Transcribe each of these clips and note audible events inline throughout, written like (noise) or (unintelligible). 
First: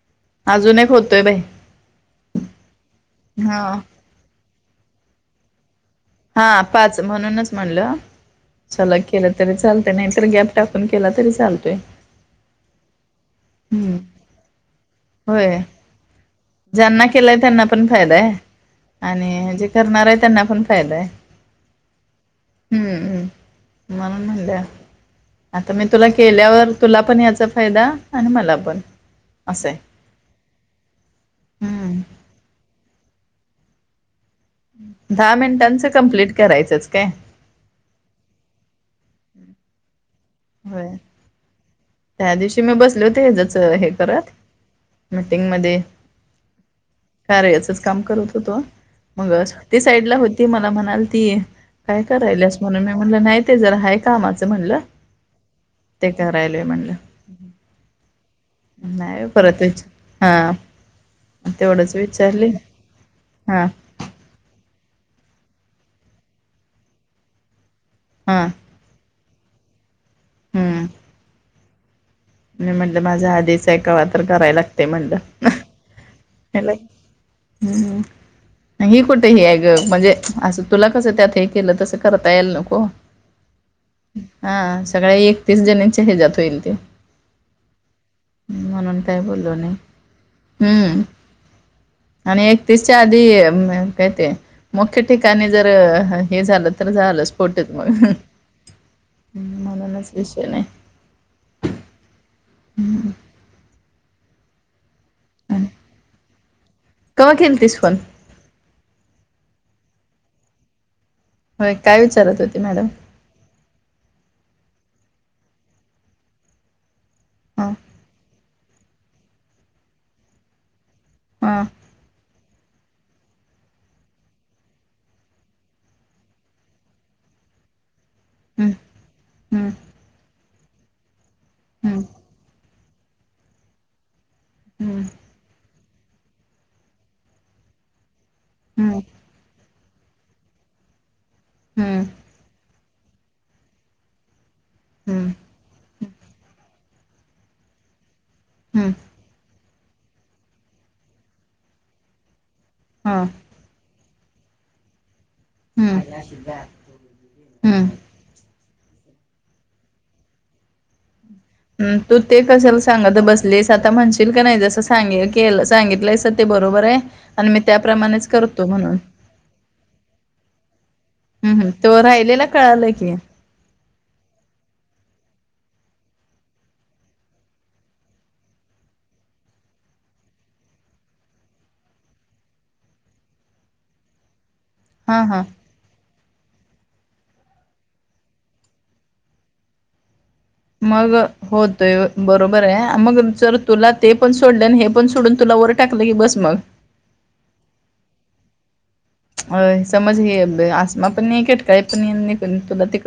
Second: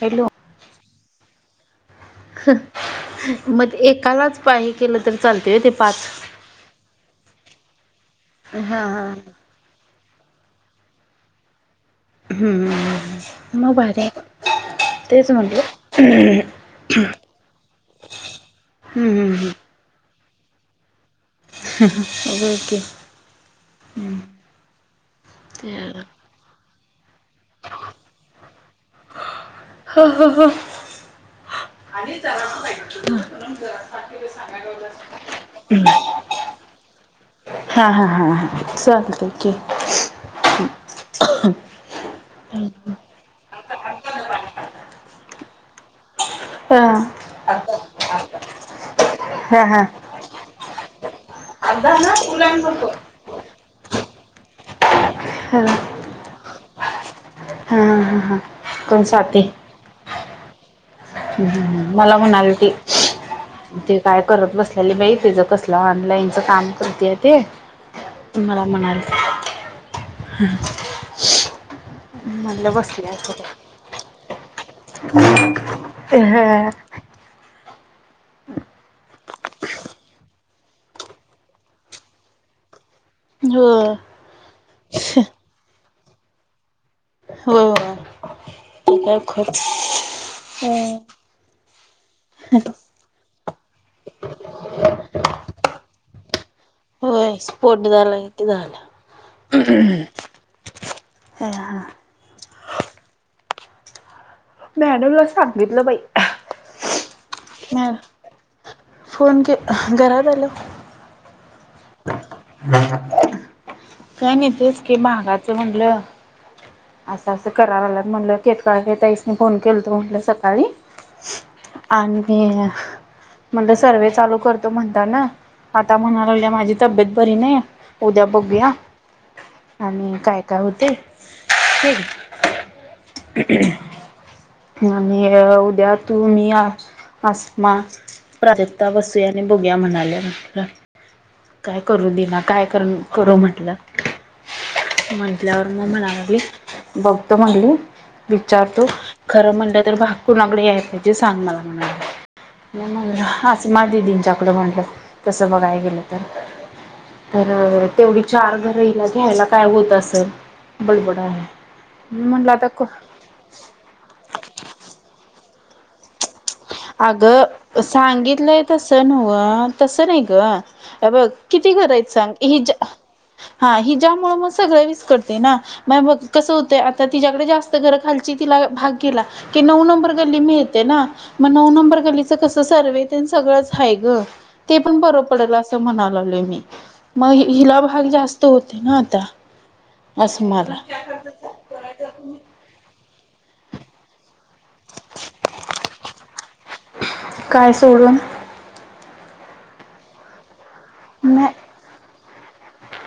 Hello! अजून एक होतोय बाई हा मग एकालाच पायी केलं तरी चालते ते पाच हा पाच म्हणूनच म्हणल हा चला हा केलं तरी चाल नाही तर गॅप टाकून केला तरी चालतय. हह म भारी आहे तेच व्हय म्हटलं ज्यांना केलंय त्यांना पण फायदा आहे हम्म हम्म आणि हम्म म्हणजे करणार आहे त्यांना पण फायदा आहे. होय की हम्मम् म्हणून म्हणलं आता मी तुला केल्यावर तुला पण याचा फायदा आणि मला पण असं आहे हो हो हम्म दहा मिनिटांचं कम्प्लीट करायचंच काय हा हा हा हा चालत क होय त्या दिवशी मी बसल जच हे करत मीटिंग मध्ये हां कार्यचच काम करत होतो मग हा ती साईडला होती मला म्हणाल ती काय करायलास म्हणून मी म्हणलं नाही ते जरा हाय कामाचं म्हणलं ह ते करालोय म्हणल हा हा कोण नाही स्वाती परत विच - हा तेवढंच मला विचारले म्हणाल ती हा ते काय करत बसल्याली बाई तीच कसलं ऑनलाईनच काम करतेय ते हा मला म्हणाल ह हम्म मी म्हणलं बसले माझ्या आधीच हे कवा - तरी करायला लागते म्हणलं अ हम्म ह कुठे हे ग म्हणजे असं तुला कसं त्यात हे केलं तस करता याल नको हा सगळ्या एक तेच जण्याचे हजात होईल ते हो ते म्हणून काय बोललो खत नाही हम्म आणि एकतीस च्या आधी काय ते मुख्य ठिकाणी जर हे झाल तर झालं होय स्फोटीत स्पोट मग झाला कि झाला म्हणूनच विषय नाही (unintelligible) हम् मॅडमला सांगितलं बाई कवा केलतीस ह फोन फोन के घरात अलो होय काय विचारत होती मॅडम काय नाही तेच की महागाच म्हटलं असं असं हां करा लागल्यात म्हटलं केत काळ के तईस नो फोन केलतो म्हटलं सकाळी हां आणि म्हणलं सर्व्हे चालू करतो म्हणता ना, आता म्हणा लागल्या माझी तब्येत बरी नाही उद्या हं बघूया हं आणि काय काय होतय हं (unintelligible) हं आणि उद्या तु मी आ आसमा प्राजक्ता बसूया आणि बघुया म्हणाल्या, म्हटलं काय हं हं करू दिना काय कर. करू म्हटलं, हं म्हटल्यावर मग म्हणा लागली बघतो म्हटली विचारतो हं खरं म्हणलं तर भाग कुणाकडे याय पाहिजे? सांग मला म्हणा लागली मी हां म्हणलं आस्मा दिदींच्या कड म्हटलं तसं बघाय हं गेलं तर हं तर तेवढी चार घर हीला घ्यायला काय होत असल बडबडा लागल्या ह तू ते कशाला सांगत बसलीस आता म्हणशील का नाही जस सांग के सांगितलंयस ते बरोबर आहे अग आणि मी त्याप्रमाणेच सांगितलंय करतो तस म्हणून नव्ह तस नाही ग हे बघ हं हं किती घर तो हायत सांग राहिलेला हिजा कळालं की हा हिजामुळ मग सगळ विस्कटतय ना म हे बघ कसं होतंय आता तिच्याकडे जास्त घरं खालची तिला भाग गेला की नऊ नंबर गल्ली मिळते ना मग नऊ नंबर गलीच कस सर्वे तेन सगळंच आहे ग ते पण बरं हां हां पडल अस म्हणा लागलोय मी मग हि हिला भाग जास्त होते ना आता असमाल - मग होतोय बरोबर आहे मग जर तुला ते पण सोडल आणि हे पण सोडून तुला वर टाकलं की बस मग काय सोडून अ समज हे ब आसमा पण नाही केटकाळी पण नाही पण तुला ते-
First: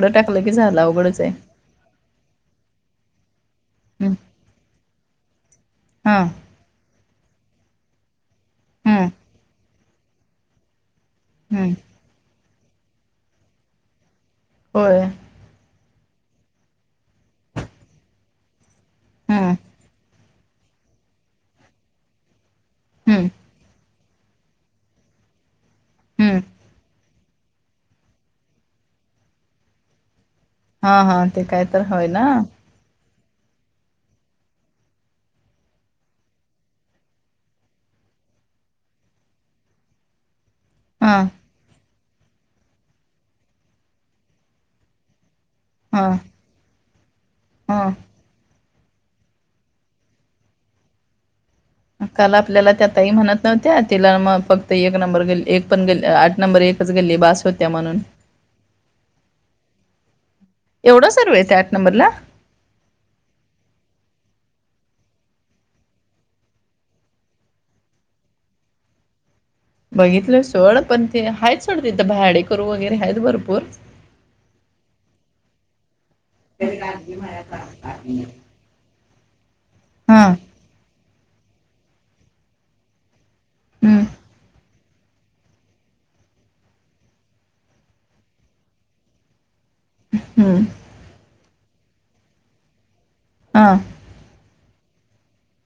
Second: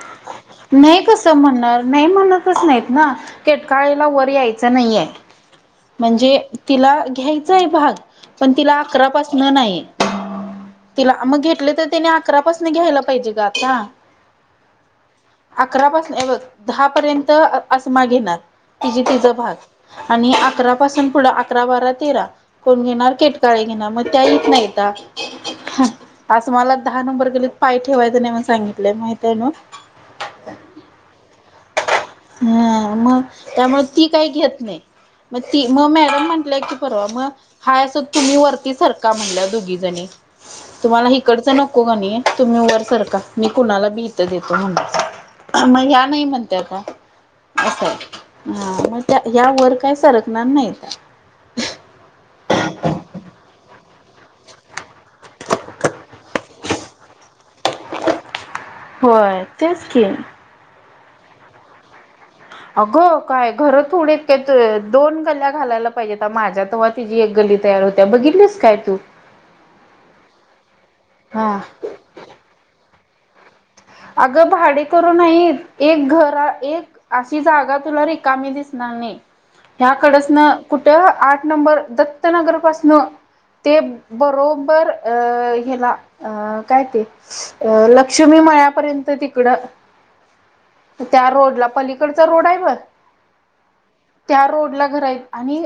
नाही कसं म्हणणार नाही म्हणतच नाहीत ना- केटकाळेला हम्म वर यायचं नाहीये. हा म्हणजे तिला घ्यायचय भाग पण तिला हम्म अकरापासन नाही. तिला मग घेतले हम्म तर त्यानी अकरा पाासून घ्यायला पाहिजे ग आता. होय अकरापासन हे बघ दहापर्यंत आसमा घेनार. तिजे तिचा हम्म भाग, आणि अकरा पासून पुढं अकरा, बारा, तेरा. कोण घेणार, हम्म केटकाळे घेणार, मग त्या यत नाहीता. हम्म असं मला दहा नंबर गली पाय ठेवायचं नाही म्हणून सांगितलंय माहित आहे ना. हा, हा, ते काय तर होय ना. ह मग त्यामुळे ती काही घेत नाही, मग ती मग मॅडम म्हंटलंय की परवा मग. हाय असं तुम्ही वरती सारका म्हणल दोघी जणी. तुम्हाला हा इकडचं नको कणी तुम्ही वर सरका मी कुणाला बी इथं देतो म्हणल मग हा या नाही म्हणत्याता हा असाय ह मग त्या ह्या वर काय सरकणार नाहीत काल आपल्याला त्या तई म्हणत नव्हत्या तिला मग फक्त एक नंबर गल्ली एक पण गल्ली - नंबर एकच गल्ली बास होत्या म्हणून. होय, तेच की. एवढं सर्व आहे त्या आठ नंबरला. अगं काय, घरं थोडी काय दोन गल्ल्या घालायला पाहिजेत माझ्यात तिची एक गल्ली तयार होत्या, बघितलीस काय तू? बघितलं सोड, पण ते हा आहेत सोड तिथं भाडे करू वगैरे आहेत भरपूर. अगं भाडे करू नाही एक घर एक अशी जागा तुला रिकामी दिसणार नाही. हा ह्याकडेच ना कुठं आठ नंबर दत्तनगर पाासन. ते हम्म बरोबर अ ह्याला, अ काय ते अ लक्ष्मी म्ह पर्यंत तिकडं हम्म, त्या रोड ला, पलीकडचा रोड आहे बग हा, त्या रोड ला घर आहेत, आणि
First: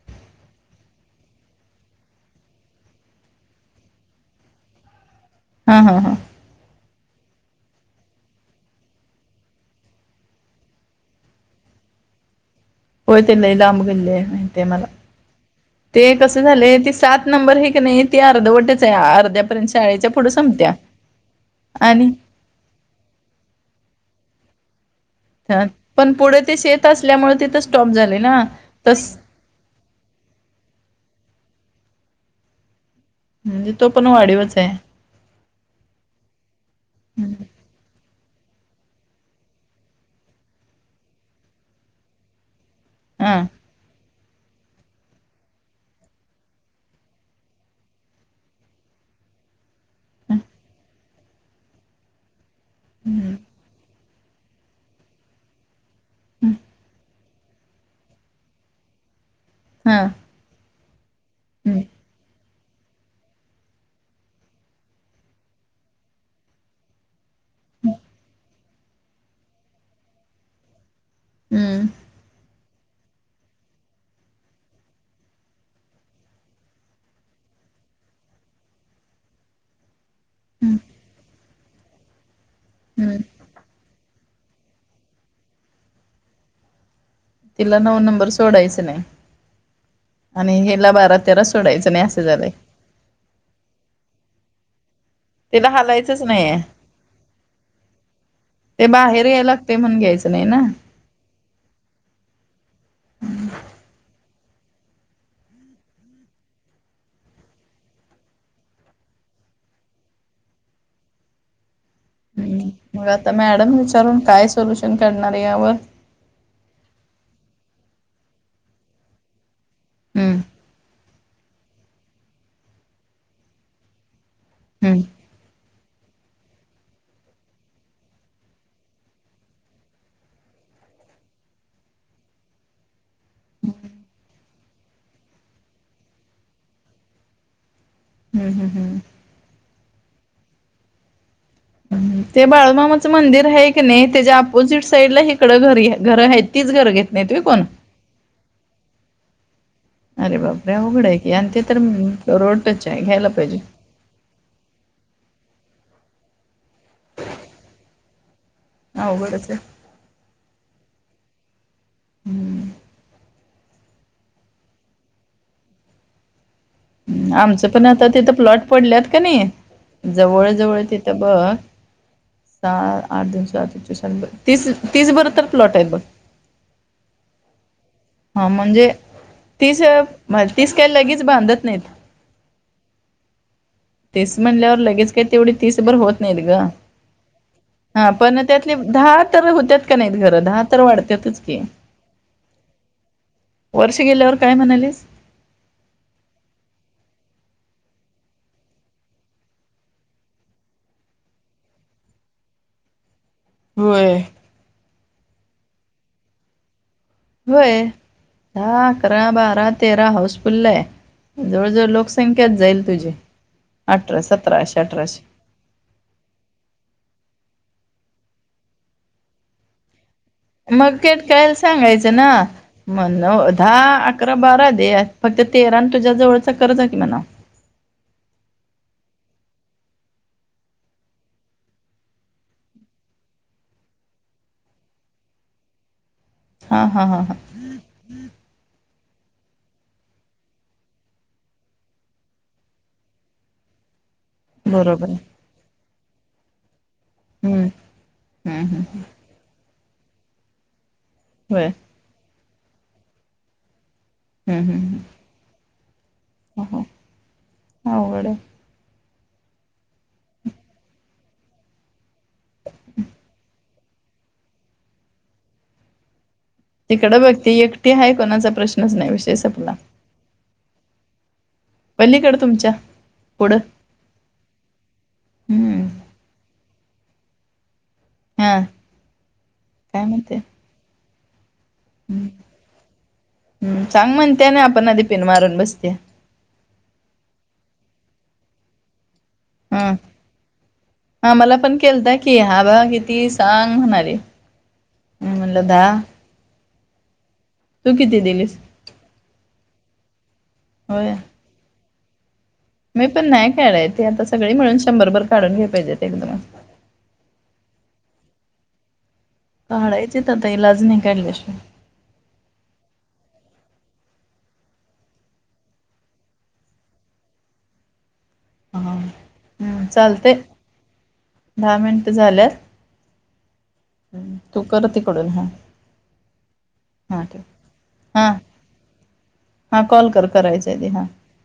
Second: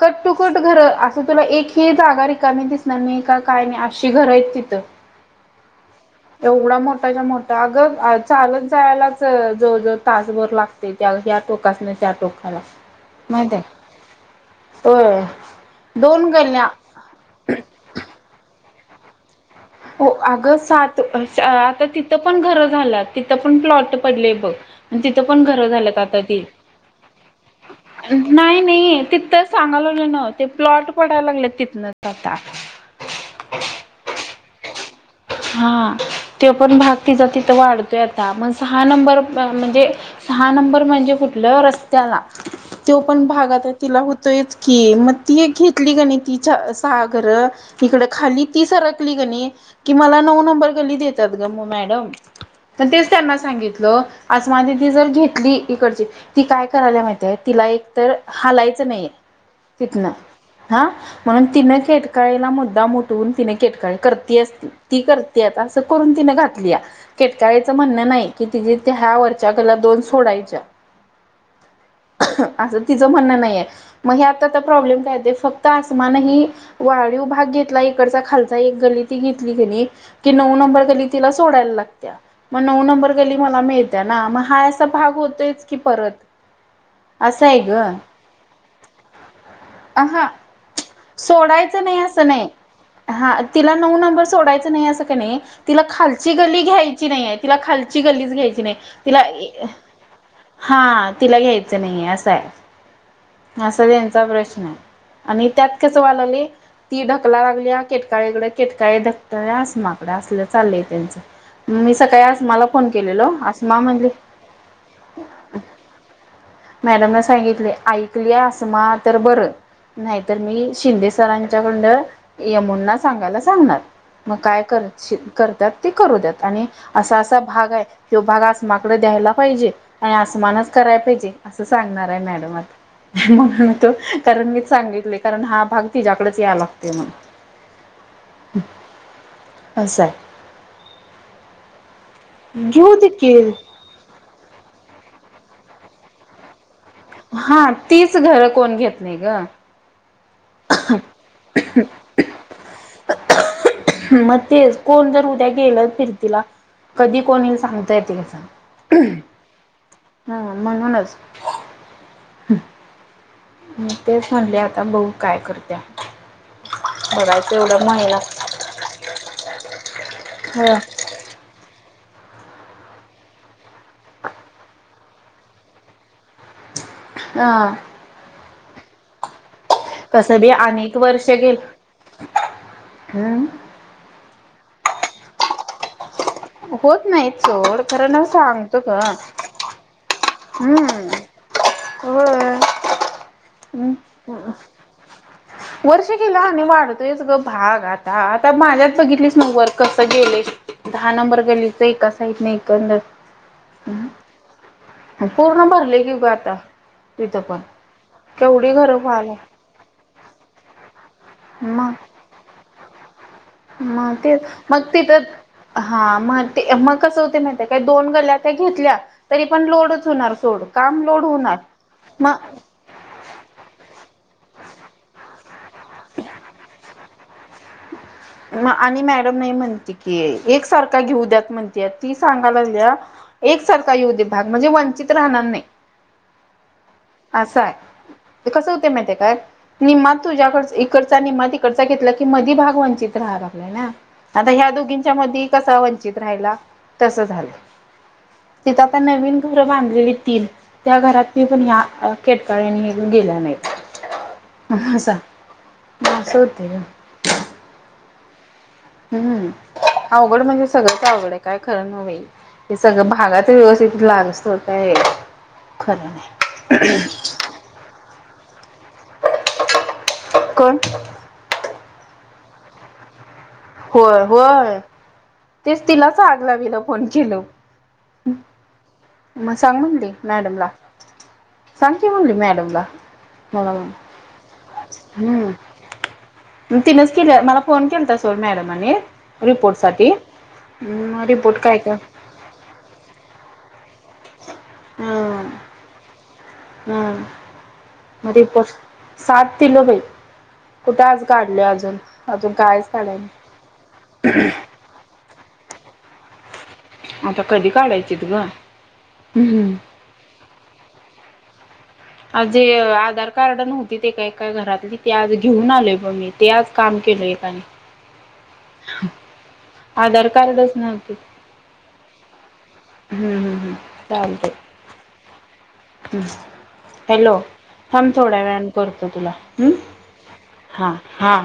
कट टु कट घर, असं तुला एकही जागा रिकाणी दिसणार नाही का काय नाही अशी घरं आहे तिथं. हा, हा, हा एवढा मोठ च्या मोठं अगं चालत जायलाच जवळजवळ तासभर लागते, त्या ह्या टोकासने त्या टोका हॅल (unintelligible) होय ते लई लांब गल्ले माहिती आहे मला, होय ते दोन कस गल्ल्या झालेय ते सात नंबर हे का नाही ते अर्धवटच आहे, अर्ध्या हो अगं, सात आता आणि तिथं पण घरं झाला तिथं पण प्लॉट पडले बघ तिथं पण हा, घर झालं पण आता पुढे ती, ते शेत असल्यामुळे तिथं स्टॉप झाले ना नाही मी तस तिथच सांगायला लागलोय ना, ते प्लॉट पडायला लागले तिथनच आता. म्हणजे तो पण वाढीवच आहे. हा, तो पण भाग हा तिचा तिथं वाढतोय आता मण सहा नंबर म्हणजे सहा नंबर म्हणजे कुठलं रस्त्याला, तो पण हा भागात तिला तेच की, मग ती एक घेतली का नाही तिच्या सहा घर तिकड खाली, ती सरकली कणी कि मला नऊ नंबर गली देतात ग मग मॅडम, तर तेच त्यांना हम्म सांगितलं आज माझी ती जर घेतली इकडची, ती काय करायला माहितीय तिला एक तर हालायचं नाहीे तिथनं हा. म्हणून तिनं हम्म खेड काळे मुद्दाम उठून तिने खेटकाळी करतीस म्हणून ती करते आता असं करून तिने घातली या, केटकाळीचं म्हणणं नाही की तिने त्या ह्या वरच्या गल्ल्या दोन सोडायच्या. हम्म, असं तिचं म्हणणं नाहीये, मग हे आता प्रॉब्लेम काय ते फक्त आसमानही वाळीव भाग घेतला इकडचा खालचा एक गल्ली, ती घेतली ती कणी ती नऊ नंबर गल्ली तिला सोडायला लागतीया मग नऊ नंबर हम्म गल्ली मला मिळत त्या ना मग हा असा भाग होतोयच की परत असं आहे ग तिला नऊ नंबर सोडायच नाही हा आणि हेला बारा तेरा सोडायचं नाही असं झालंय हा तिला नऊ नंबर सोडायचा नाही असं काय नाही तिला हालायचंच खालची नाहीये गली घ्यायची नाहीय, तिला खालची गलीच घ्यायची नाही ते तिला बाहेर याय लागते म्हणून घ्यायचं नाही ना हा तिला घ्यायचं नाहीे असं आहे, असा त्यांचा प्रश्न आहे. आणि त्यात कस व्हायला लागले, ती ढकला लागली केटकाळीकडे केटकाळी ढक त आस माकडे असलं चालय त्यांचं (unintelligible) मी सकाळी आसमाला हम्म फोन मग केलेलो, आता मॅडम आसमा म्हणली विचारून काय सोल्युशन काढणार यावर मॅडमने सांगितलय ऐकली आसमा तर बरं नाही हम्म तर मी शिंदे सरांच्याकंडन यमुंना सांगायला सांगणार मग काय हम्म करचील करतात ते करू दयात आणि असा असा भाग हाय ह्यो भाग असमाकडे द्यायला पाहिजे आणि आसमानच करायला पाहिजे असं सांगणार आहे मॅडमासनी म्हणून म त्यो कारण मीच सांगितलंय कारण हा भाग तिचाकडचं यालागतंय म्हणून हम् हम् हम् असच हाय हम्म ते घेऊ दे बाळूमामाचं मंदिर हाय की नाही त्याच्या अपोजिट साईड ला इकडं घरी घरं आहे तीच घर घेत नाहीत व्हय हा कोण तीच घरं कोण घेत नाही ग अरे बापरे अवघड आहे की आणि ते तर रोडटच आहे घ्यायला पाहिजे मग तेच कोण जर उद्या गेलं फिरतीला कधी कोणी येईल सांगता येतंय काय सांग अवघडच हाय हा म्हणूनच हम्म मी तेच म्हणलिया आता बऊ काय करतिया आमचं पण आता तिथं प्लॉट पडल्यात कणी जवळ ह जवळ तिथं बघ सहा आठ दोनी सहा.. तीस तीस भर तर प्लॉट आहेत बघ हा हा म्हणजे तीस कसं म बी तीस काय अनेक लगेच वर्ष गेल बांधत नाहीत हम्म तीस म्हटल्यावर लगेच काय तेवढी तीसभर होत होत नाही सोड हा खरं ना पण त्यातले सांगतो ग दहा तर हुत्यात कणी घर दहा तर हम्म वाढत्यातच की होय वर्ष गेल्यावर काय म्हणालीस वर्ष गेलं आणि वाढतोयच ग भाग आता आता माझ्यात बघितलीस मग वर कस गेलंय दहा नंबर गल्लीच एका साईटन एकंदर होय पूर्ण भरलय कि गं आता तिथं पण होय केवढी दहा घरं अकरा व्हायला बारा तेरा हाऊस फुल्ल आहे जवळ जवळ मग लोक संख्यात जाईल तुझी मग अठरा तेच सतराशे मग अठराशे तिथंच हा मग ते मग कसं होतंय माहितय काय दोन गल्या त्या घेतल्या तरी पण लोडच होणार सोड मग काम लोड केटकाळेला होणार सांगायचं ना मग म्हण दहा अकरा बारा दे फक्त तेरा आणि तुझ्या जवळचा कर जा की आहे की म्हणा आणि मॅडम नाही म्हणते की एक सारखा घेऊ द्यात म्हणते ती सांगायला लागल्या एकसारखा येऊ दे भाग म्हणजे वंचित राहणार नाही हा हा हा हा अस हाय, ते कसं होते माहिती काय निम्मा तुझ्याकडचा, इकडचा निम्मात इकडचा घेतला की मधी भाग वंचित राहा लागला ना. आता ह्या बरोबर दोघींच्या हम्म मध्ये कसा वंचित राहिला. तस झालं. हम्म तिथं हम्म आता नवीन घर बांधलेली तीन. त्या घरात ते पण होय या अ केटकाळनी नि गेला हम्म नाहीत. हम्म हसा. हसावं हो तिला. हो अवघड हाय हम्म अवघड म्हणजे सगळंच अवघड आहे काय खरं नई बाई हे सगळं भागाचं व्यवस्थित लागूस तोवर काय खरं नाही तिकडं बघ ती एकटी हाय कोणाचा प्रश्नच नाही विषय सपला कोण पलीकडं तुमच्या पुढं होय होय. तेच हम्म तिला आगलावीला फोन केल. हां. मग सांग म्हणले, मॅडमला. सांग की म्हणली हम्म मॅडमला, मला सांग म्हणते ना आपण आधी पिन हम्म. मारून बसते तिनच केलं मला फोन केलाता समोर मॅडमने. रिपोर्ट हा साठी. हा मला रिपोर्ट पण काय का? केलता की हा बा किती सांग? म्हणाले. हम. म्हणला दहा. ह तू किती म दिलीस रिपोर्ट सात किलो भेटते. कुठं होय आज गा अजून, अजून काय? मी पण नाही खेळालले ते आता सगळी मिळून शंभरभर काढून घे पाहिजेत एकदम. आता कधी काढायचित ग. हम्म. काढायची आहेत आता इलाज नाही काढल्याशिवाय. आज जे आधार कार्ड नव्हती, ते एका घरातली ते आज घेऊन आलय बघ मी. ते आज काम केलं एकाने. हा आधार चालतेय कार्डच नव्हते. दहा मिनटं झाल्यात. हम्म हम् हम्. तू कर तिकडून हा. हुं हुं. हा हॅलो ठेव थांब हा थोड्या वेळाने करतो तुला. हम् हा कॉल कर करायचंय ते हा हा.